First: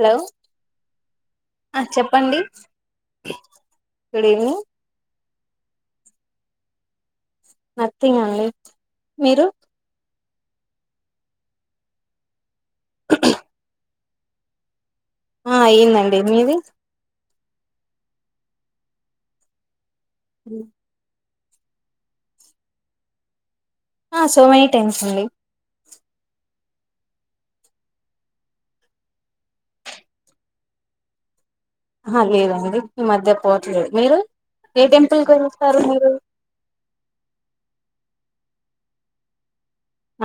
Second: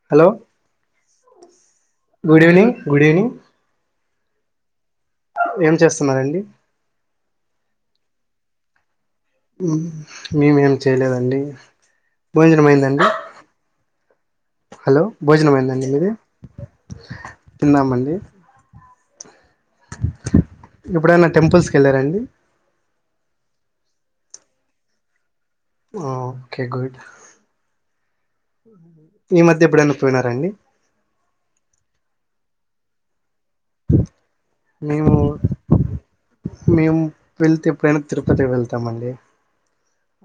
Hello ఆ చెప్పండి good evening good evening good evening ఏం చేస్తున్నారండి నథింగ్ అండి మీరు నేనేమ్ చేయలేదండి భోజనం అయిందా అండి హలో భోజనం ఆ అయిందా అండి మీది అయ్యిందండి తిన్నామండి ఉ ఏప్పుడైనా టెంపుల్స్ కి వెళ్ళారండి ఆ సో మెనీ టైమ్స్ అండి ఓకే గుడ్ ఈ మధ్య ఎప్పుదైన పోయినారండి ఆ లేదండి ఇ మధ్య పోవట్లేదు మీరు ఏ మేము టెంపుల్కి వెళస్తారు మీరు మేము వెళ్తే ఎప్పుడైనా తిరుపతి వెళ్తామండి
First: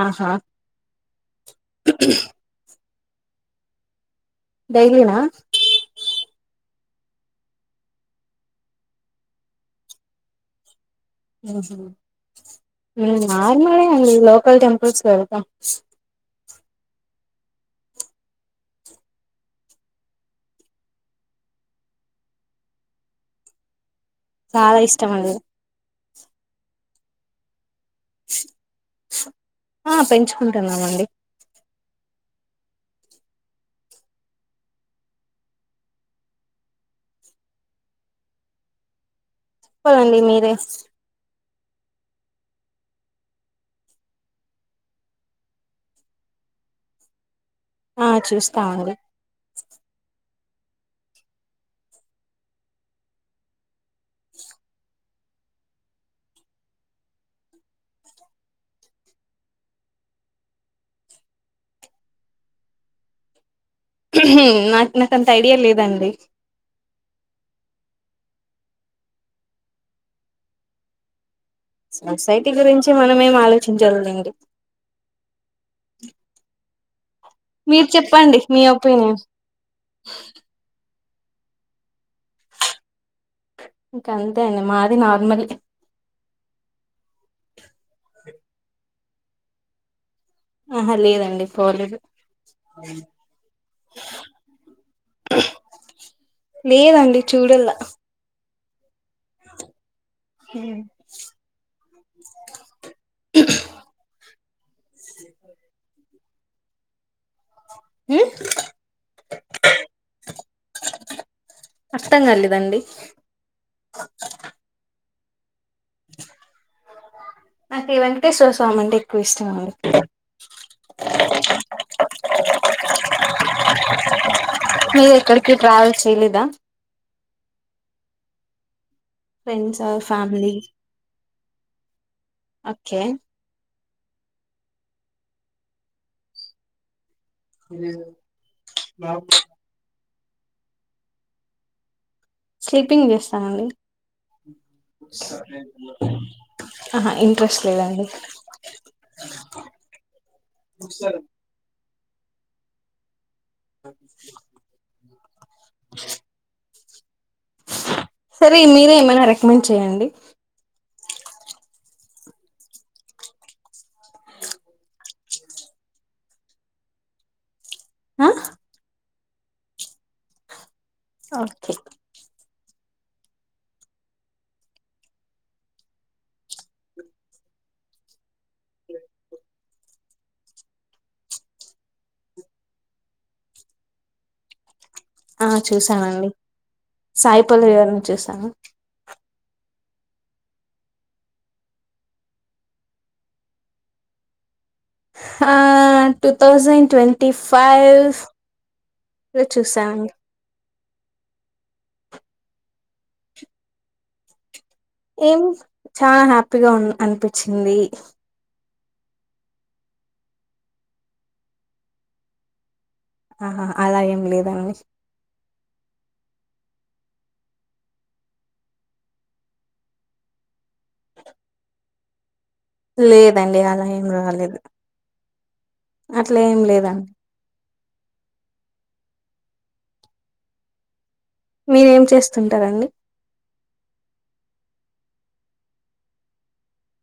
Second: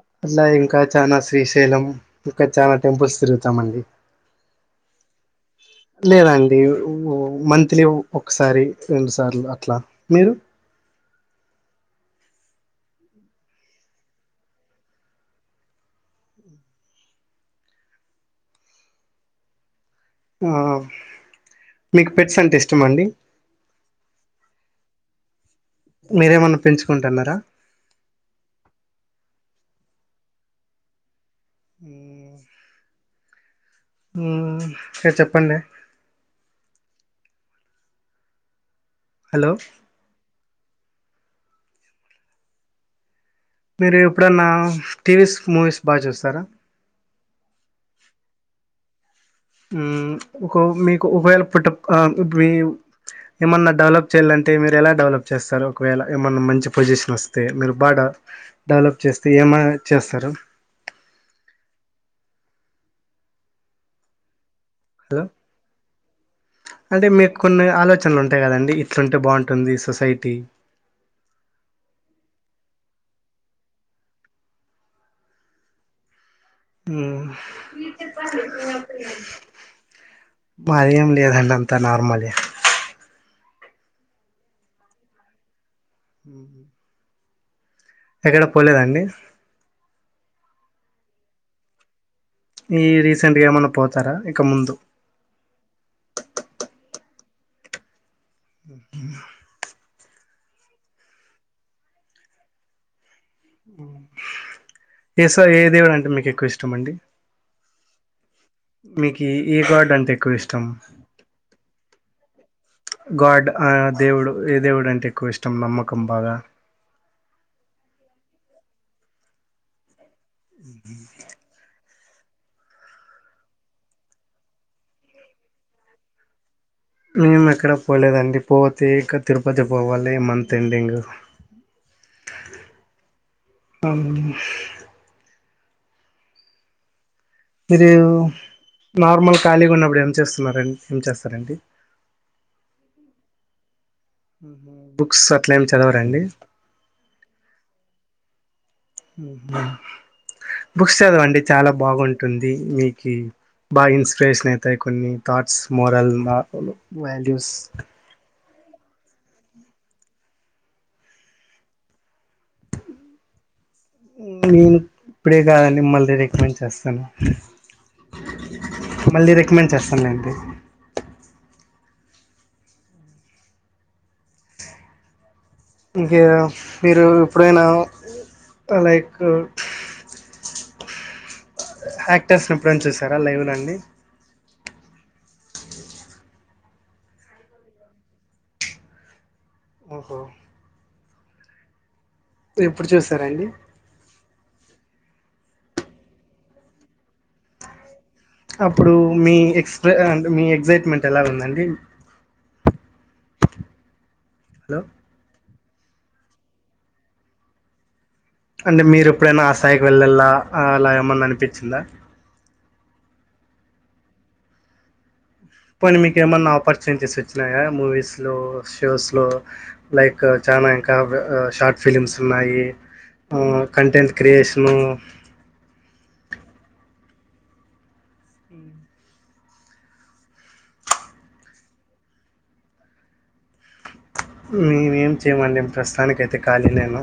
ఆహా అట్లా ఇంకా చనా శ్రీశైలం ఇంకా చనా టెంపుల్స్ తిరుగుతాం అండి డైలీనా లేదండి ఓ మంత్లీ ఒకసారి రెండు సార్లు అట్లా మీరు హు నార్మల్ గా అండి లోకల్ టెంపుల్ కి ఎల్టా ఆ మీకు పెట్స్ అంటే ఇష్టమ అండి చాలా ఇస్తామండి మీరేమన్నా పెంచుకుంటాన్నారా ఆ పెంచుకుంటన్నామండి హూ సరే చెప్పండి హలో చెప్పాలండి మీరే మీరు ఎప్పుడన్నా టీవీస్ మూవీస్ బా చూస్తారా ఆ చూస్తా అండి హు [unintelligible] ఒక మీకు ఉపయోగ పుట్ట మీ ఏమన్నా డెవలప్ చేయాలంటే మీరు ఎలా డెవలప్ చేస్తారు ఒకవేళ ఏమన్నా మంచి పొజిషన్ వస్తే మీరు బాడెవలప్ డెవలప్ చేస్తే ఏమై చేస్తారు ఉహూ నాకు హలో నాకంత ఐడియా లేదండి అంటే మీకు కొన్ని ఆలోచనలు ఉంటాయి కదండి ఇట్లుంటే భగుటుంది సొసైటీ సొసైటీ గురించి మనమేం ఆలోచించాలెండి ఉమ్ మీరు చెప్పండి మీ ఒపీనియన్ మాదేం లేదండి అంతా నార్మలే ఇంక అంతే అండి మాది నార్మలే మ్ ఎక్కడకీ పోలేదాండి ఆహా లేదండి పోలేదు ఈ రీసెంట్గా ఏమన్నా పోతారా ఇక ముందు లేదండీ చూడల్లా ఉహూ ఉమ్ ఏ స ఏ దేవుడు అంటే మీకు ఎక్కువ ఇష్టం అండి హూ మీకి ఏ గాడ్ అంటే ఎక్కువ ఇష్టం? అర్థం కాలేదండి గాడ్ ఆ దేవుడు ఏ దేవుడు అంటే ఎక్కువ ఇష్టం నమ్మకం బాగా నాకు ఈ వెంకటేశ్వర స్వామి అంటే ఎక్కువ ఇష్టం అండి అ మీరు ఎక్కడికీ ట్రావెల్ చేయలేదా? మేము ఎక్కడా పోలేదండి పోతే ఇంకా తిరుపతి ఫ్రెండ్స్ ఆర్ పోవాలి family month ending [inaudible] okay um మీరు నార్మల్ ఖాళీగా ఉన్నప్పుడు ఏం చేస్తున్నారండి ఏం చేస్తారండి స్లీపింగ్ చేస్తానండి బుక్స్ అట్ల ఏం చదవరాండి ఆహా ఇంట్రెస్ట్ లేదండి బుక్స్ చదవండి చాలా బాగుంటుంది మీకి బాగా ఇన్స్పిరేషన్ అయితాయి కొన్ని థాట్స్ మోరల్ మా వాల్యూస్ సరే మీరే ఏమైనా రికమెండ్ చేయండి ఆ నేను ఇప్పుడే కాదండి మళ్ళీ రికమెండ్ చేస్తాను ఆ మళ్ళీ రికమెండ్ చేస్తాన్లేండి ఓకే ఇంకా మీరు ఎప్పుడైనా లైక్ యాక్టర్స్ ని ఎప్పుడైనా చూసారా లైవ్‌లో అండి ఆ చూసానండి, సాయిపల్లవి గారిని చూసాను. ఓహో ఎప్పుడు చూసారండి? ఆ టూ థౌసండ్ ట్వంటీ ఫైవ్ అప్పుడూ మీ లో ఎక్స్ చూసానండి మీ ఎగ్జైట్మెంట్ ఎలా ఉందండి హలో ఏం చాలా హ్యాపీగా ఉన్ అనిపించింది అంటే మీరు ఎప్పుడైనా ఆ స్థాయికి వెళ్ళాల అలా ఏమన్నా అనిపించిందా? ఆహా అలా ఏం లేదండి పోనీ మీకు ఏమన్నా ఆపర్చునిటీస్ వచ్చినాయా మూవీస్ లో షోస్ లో లైక్ చానా ఇంకా షార్ట్ ఫిలిమ్స్ ఉన్నాయి లేదండి అలా ఏం కంటెంట్ రాలేదు క్రియేషను అట్లేం లేదండి మీరేం చేస్తుంటరండి మేమేం చేయమండి ప్రస్తుతానికైతే ఖాళీ లేను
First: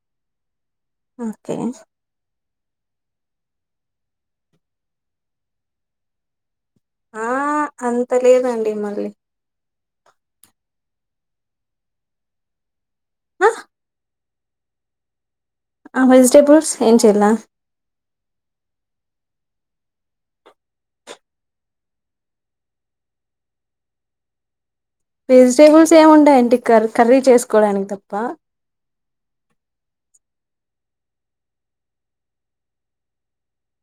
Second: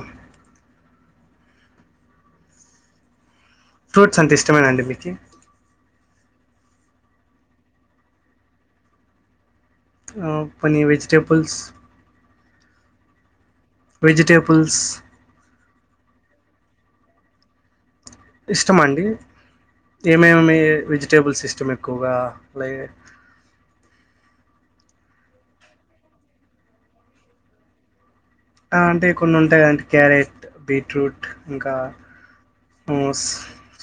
ఓకే ఫ్రూట్స్ అంటే ఇష్టమేనా అండి మీకీ ఆ అంత లేదండి మళ్ళీ ఆ పనీ వెజిటేపుల్స్ అ వెజిటేపుల్స్ అ వెజిటెబుల్స్ ఏం చుల్ల ఇష్టమ అండి ఏమేమి వెజిటేబుల్స్ ఇష్టం ఎక్కువగా లై వెజిటేబుల్స్ ఏముంటయండి కర్ కర్రీ చేసుకోవడానికి తప్ప ఆ అంటే కొన్నుంటయి గదండి క్యారెట్ బీట్రూట్ ఇంకా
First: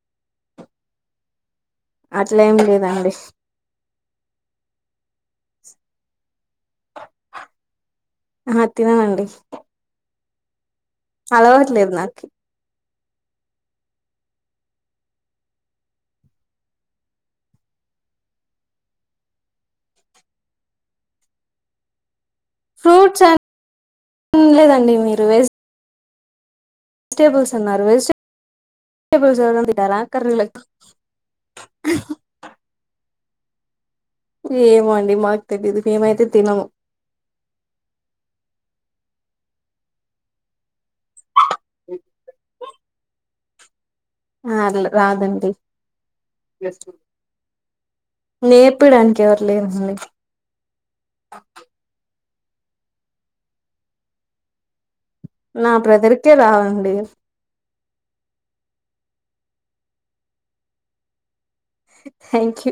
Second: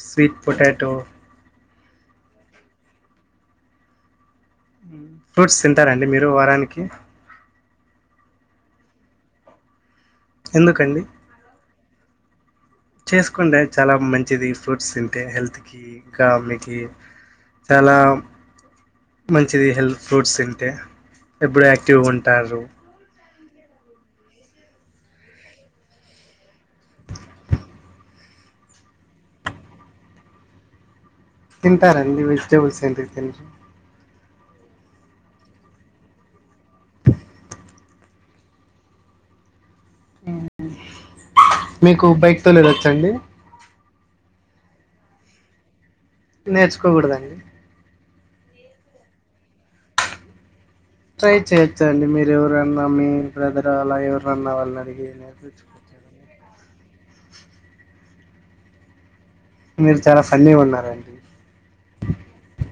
స్వీట్ పొటాటో అట్లేం లెదండి ఫ్రూట్స్ తింటారండి మీరు వారానికి అహ తిననండి ఎందుకండి అలవాట్లేద్ నాకి చేసుకోండే చాలా మంచిది ఫ్రూట్స్ తింటే హెల్త్కి ఇంకా మీకి చాలా మంచిది హెల్త్ ఫ్రూట్స్ తింటే ఎబుడు యాక్టివ్గా ఉంటారు ఫ్రూట్స్ లేదండి మీరు వె వెజిటెబుల్స్ కర్రీ తింటారడి వెజిటేబల్స్ ఏంటికి ఏమో అండి మాకు తెలీదు మేమైతే తినము మీకు బైక్ తోలేదొచ్చండి ఆల్ రాదండి నేర్చుకో గుడదండి నేర్పిడానికి ఎవరు లేరండి ట్రై చేయొచ్చండి మీరు ఎవరన్నా మీ బ్రదర్ అలా ఎవరు నన్నా వాళ్ళనడిగి నా బ్రదర్కే రాదండి మీరు చాలా ఫన్నీగున్నారండి థ్యాంక్ యూ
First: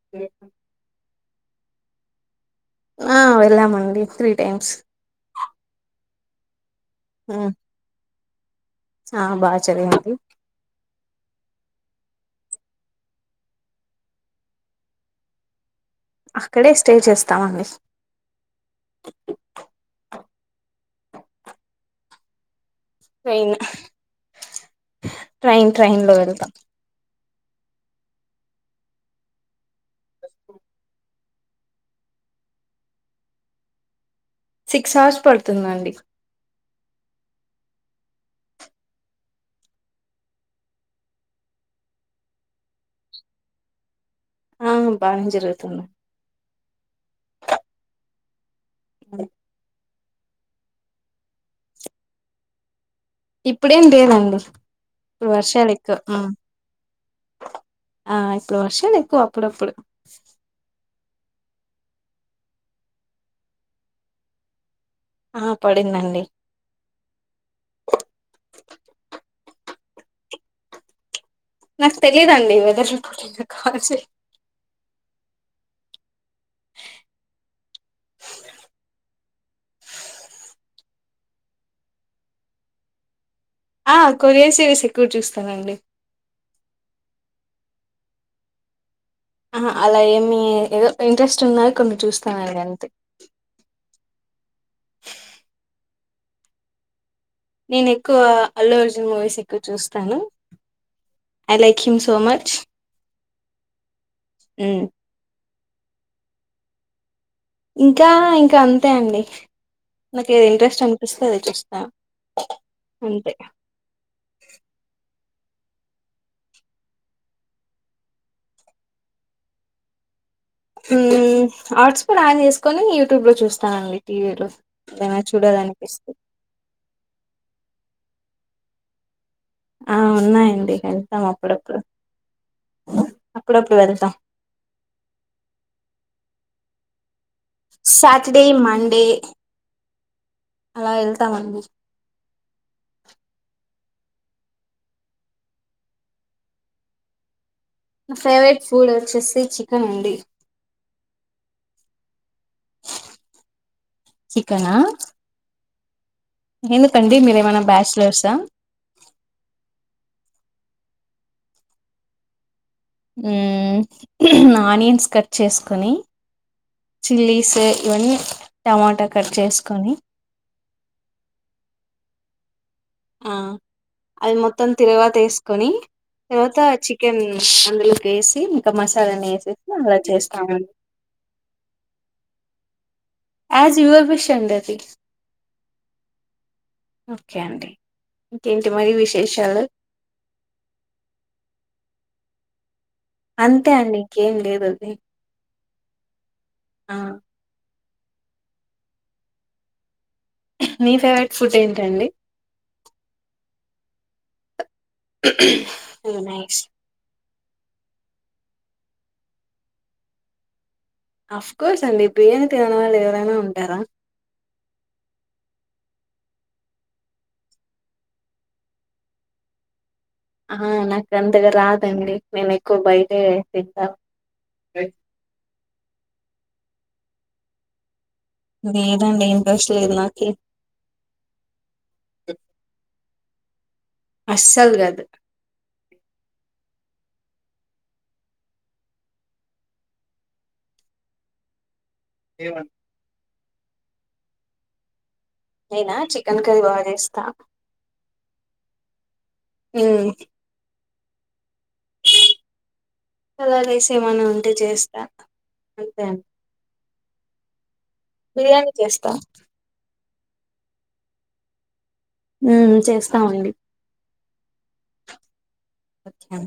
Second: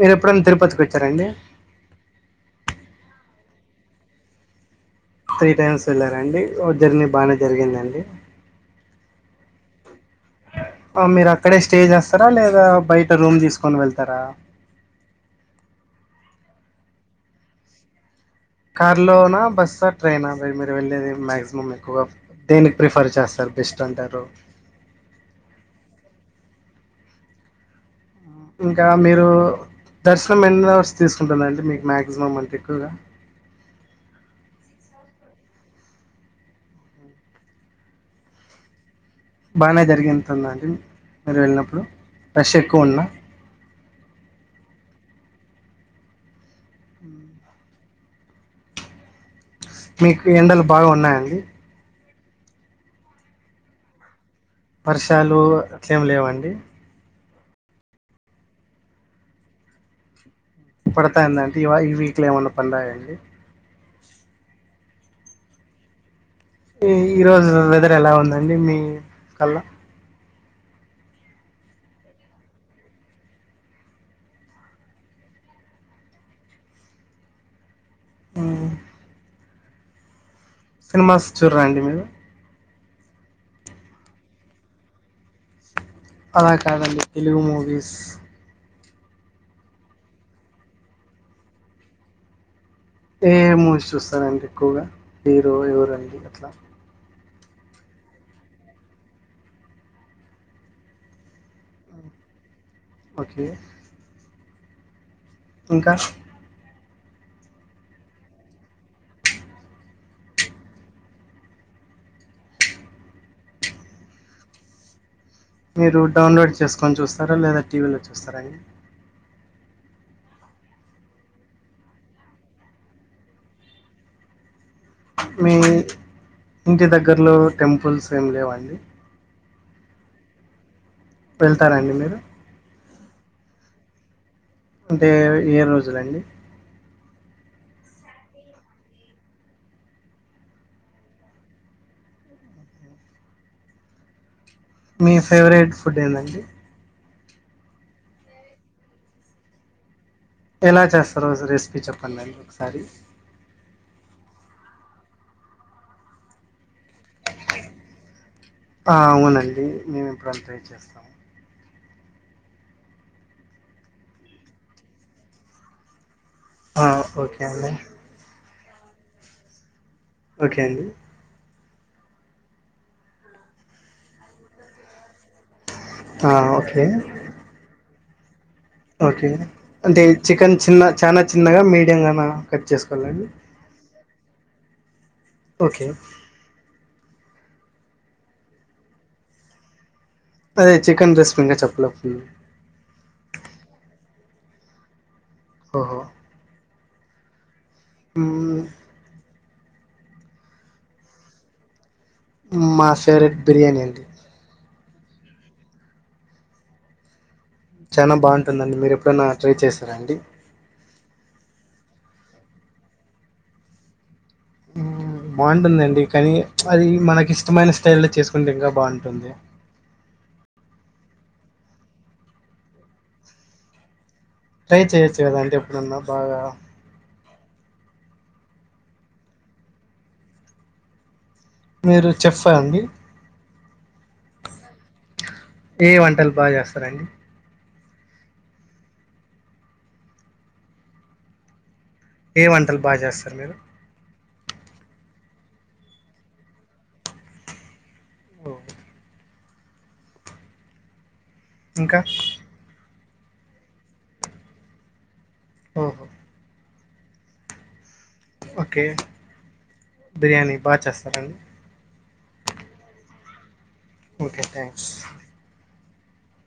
మీరు ఎప్పుడనా తిరుపతికి వచ్చారండి ఆ వెళ్ళామండి త్రీ టైమ్స్ త్రీ టైమ్స్ వెళ్ళారాండి ఓ జర్నీ బానే జరిగిందండి చానా బా చరిగింది ఓం మీరక్కడే స్టే చేస్తారా లేదా బయట రూమ్ తీసుకొని వెళ్తారా అక్కడే స్టే చేస్తామండి కార్లోనా బస్సా ట్రైనా మీరు వెళ్ళేది మాక్సిమం ఎక్కువ దేని ప్రిఫర్ చేస్తారు ట్రైన్ బెస్ట్ అంటారు ట్రైన్ ట్రైన్ లో వెళ్తాం ఇంకా మీరు దర్శనం ఎన్ని అవర్స్ తీసుకుంటదండి మీకు మాక్సిమం అంటే ఎక్కువగ సిక్స్ అవర్స్ పడుతుందండి. బానే జరిగితుందండి మీరు వెళ్ళినప్పుడు రష్ ఎక్కువ ఉన్న ఆ బానే జరుగుతుంది. అ మీకు ఎండలు బాగ ఉన్నాయండి. ఇప్పుడేం లేదండి ఇప్పుడు వర్షాలు ఎక్కవ అట్లేం ఆ లేవండి ఆ ఇప్పుడు వర్షాలు ఎక్కువ అప్పుడప్పుడు [unintelligible] ఏమన్నా పడినాయా అండి. ఆ పడిందండి. ఈ రోజు వెదర్ ఎల ఉందండి మీ కల్ల నాకు తెలిదండి వెదర్ రిపోర్టింగ్కి కాల్ [unintelligible] [inaudible] హు సినిమాస్ చూడర అండి మీరు ఆ కొరియన్సు సిరీస్ ఎక్కువ చూస్తానండి అల కాదండి తెలుగు మూవీస్ ఆహా అలా ఏమి ఏదో ఇంట్రెస్ట్ ఉన్నవి కొన్ని చూస్తానండి అంతే ఏ మూవీస్ చూస్తారండి ఎక్కువగా హీరో ఎవరండి అట్ల నేను ఎక్కువ అల్లు అర్జున్ మూవీస్ ఎక్కువ చూస్తను I like him so much okay ఉ ఇంక ఇంకా ఇంకా అంతే అండి. నాకి ఏది ఇంట్రెస్ట్ అనిపిస్తే అది చూస్త అంతే మీరు డౌన్లోడ్ చేసుకొని చూస్తార లేదా టీవీలో చూస్తార అండి. ఉమ్ హాట్ స్పాట్ ఆన్ చేసుకొని యూట్యూబ్ లో చూస్తానండి టీవీలో ఏదైనా మీ చూడాలనిపిస్తే ఇంటి దగ్గరలో టెంపుల్స్ ఏమి లేవ అండి ఆ ఉన్నాయండి వెళ్త అప్పుడప్పుడు వెళ్తారండి మీరు అప్పుడప్పుడు వెళ్త అంటే ఏ రోజులండి సాటర్డే మండే అల ఎళ్తామండి. మీ ఫేవరెట్ ఫుడ్ ఏందండి. నా ఫేవరెట్ ఫుడ్ వచ్చేసి చికెన్ అండి. ఎలా చేస్తారో రెసిపీ చెప్పండి అండి ఒకసారి చికన ఎందుకండి మీరేమైన బ్యాచ్లర్సా. అవునండి మేము ఎప్పుడన్న ట్రై చేస్తాము. ఆనియన్స్ కట్ చేసుకొని ఆ ఓకే చిల్లీస్ అండి ఇవన్నీ టమాట కట్ చేసుకొని ఓకే అండి. ఆ అవి మొత్తం తిరు [unintelligible] వేసుకొని ఆ తర్వాత ఓకే చికెన్ అందులో కేసి ఓకే అంటే చికెన్ చిన్న చాన చిన్నగా మీడియంగా కట్ చేసుకోవాలండి యాస్ యూవర్ విష్ అండి అది ఓకే ఓకే అండి ఇంక ఇంటి మరి విశేషాలు అదే చికెన్ రిస్ ఇంకా చెప్పలే అంతే అండింకేం లేదు అది ఓహో ఆ హ్మ్మ్ మీ ఫేవరెట్ ఫుడ్ ఏంటండి మా ఫేవరెట్ బిర్యానీ అండి నైస్ చాలనా బాగుంటుందండి మీరు ఎప్పుడైనా ట్రై చేస్తారా అండి అఫ్ కోర్స్ అండి బిర్యానీ తినగని వాళ్ళు ఎవరైనా ఉంటారా బాగుంటుందండి కానీ అది మనకి ఇష్టమైన స్టైల్ లో చేసుకుంటే ఇంకా బాగుంటుంది ఆ నాకు అంతగా రాదండి నేను ఎక్కువ బయటే తింటాను ట్రై చెయొచ్చు కదా అంటే ఎప్పుడున్నా బాగా ఇ ఏదండి ఇంట్రెస్ట్లుదు నా మీరు చెప్పండి అస్సలు గదు ఏ వంటలు బాగా చేస్తారం అండి ఏ వంటలు బాగా చేస్తారు మీరు నేనా చికెన్ కర్రీ బాగా చేస్తా ఓ, ఆ ఇంకా చలా తీసి ఏమైనా ఉంటే చేస్తా అంతే ఓహో అ బిర్యానీ ఓకే చేస్తా బిర్యానీ బాగా చేస్తారండి ఉ చేస్తామండి ఓకే థ్యాంక్స్ అచ్చా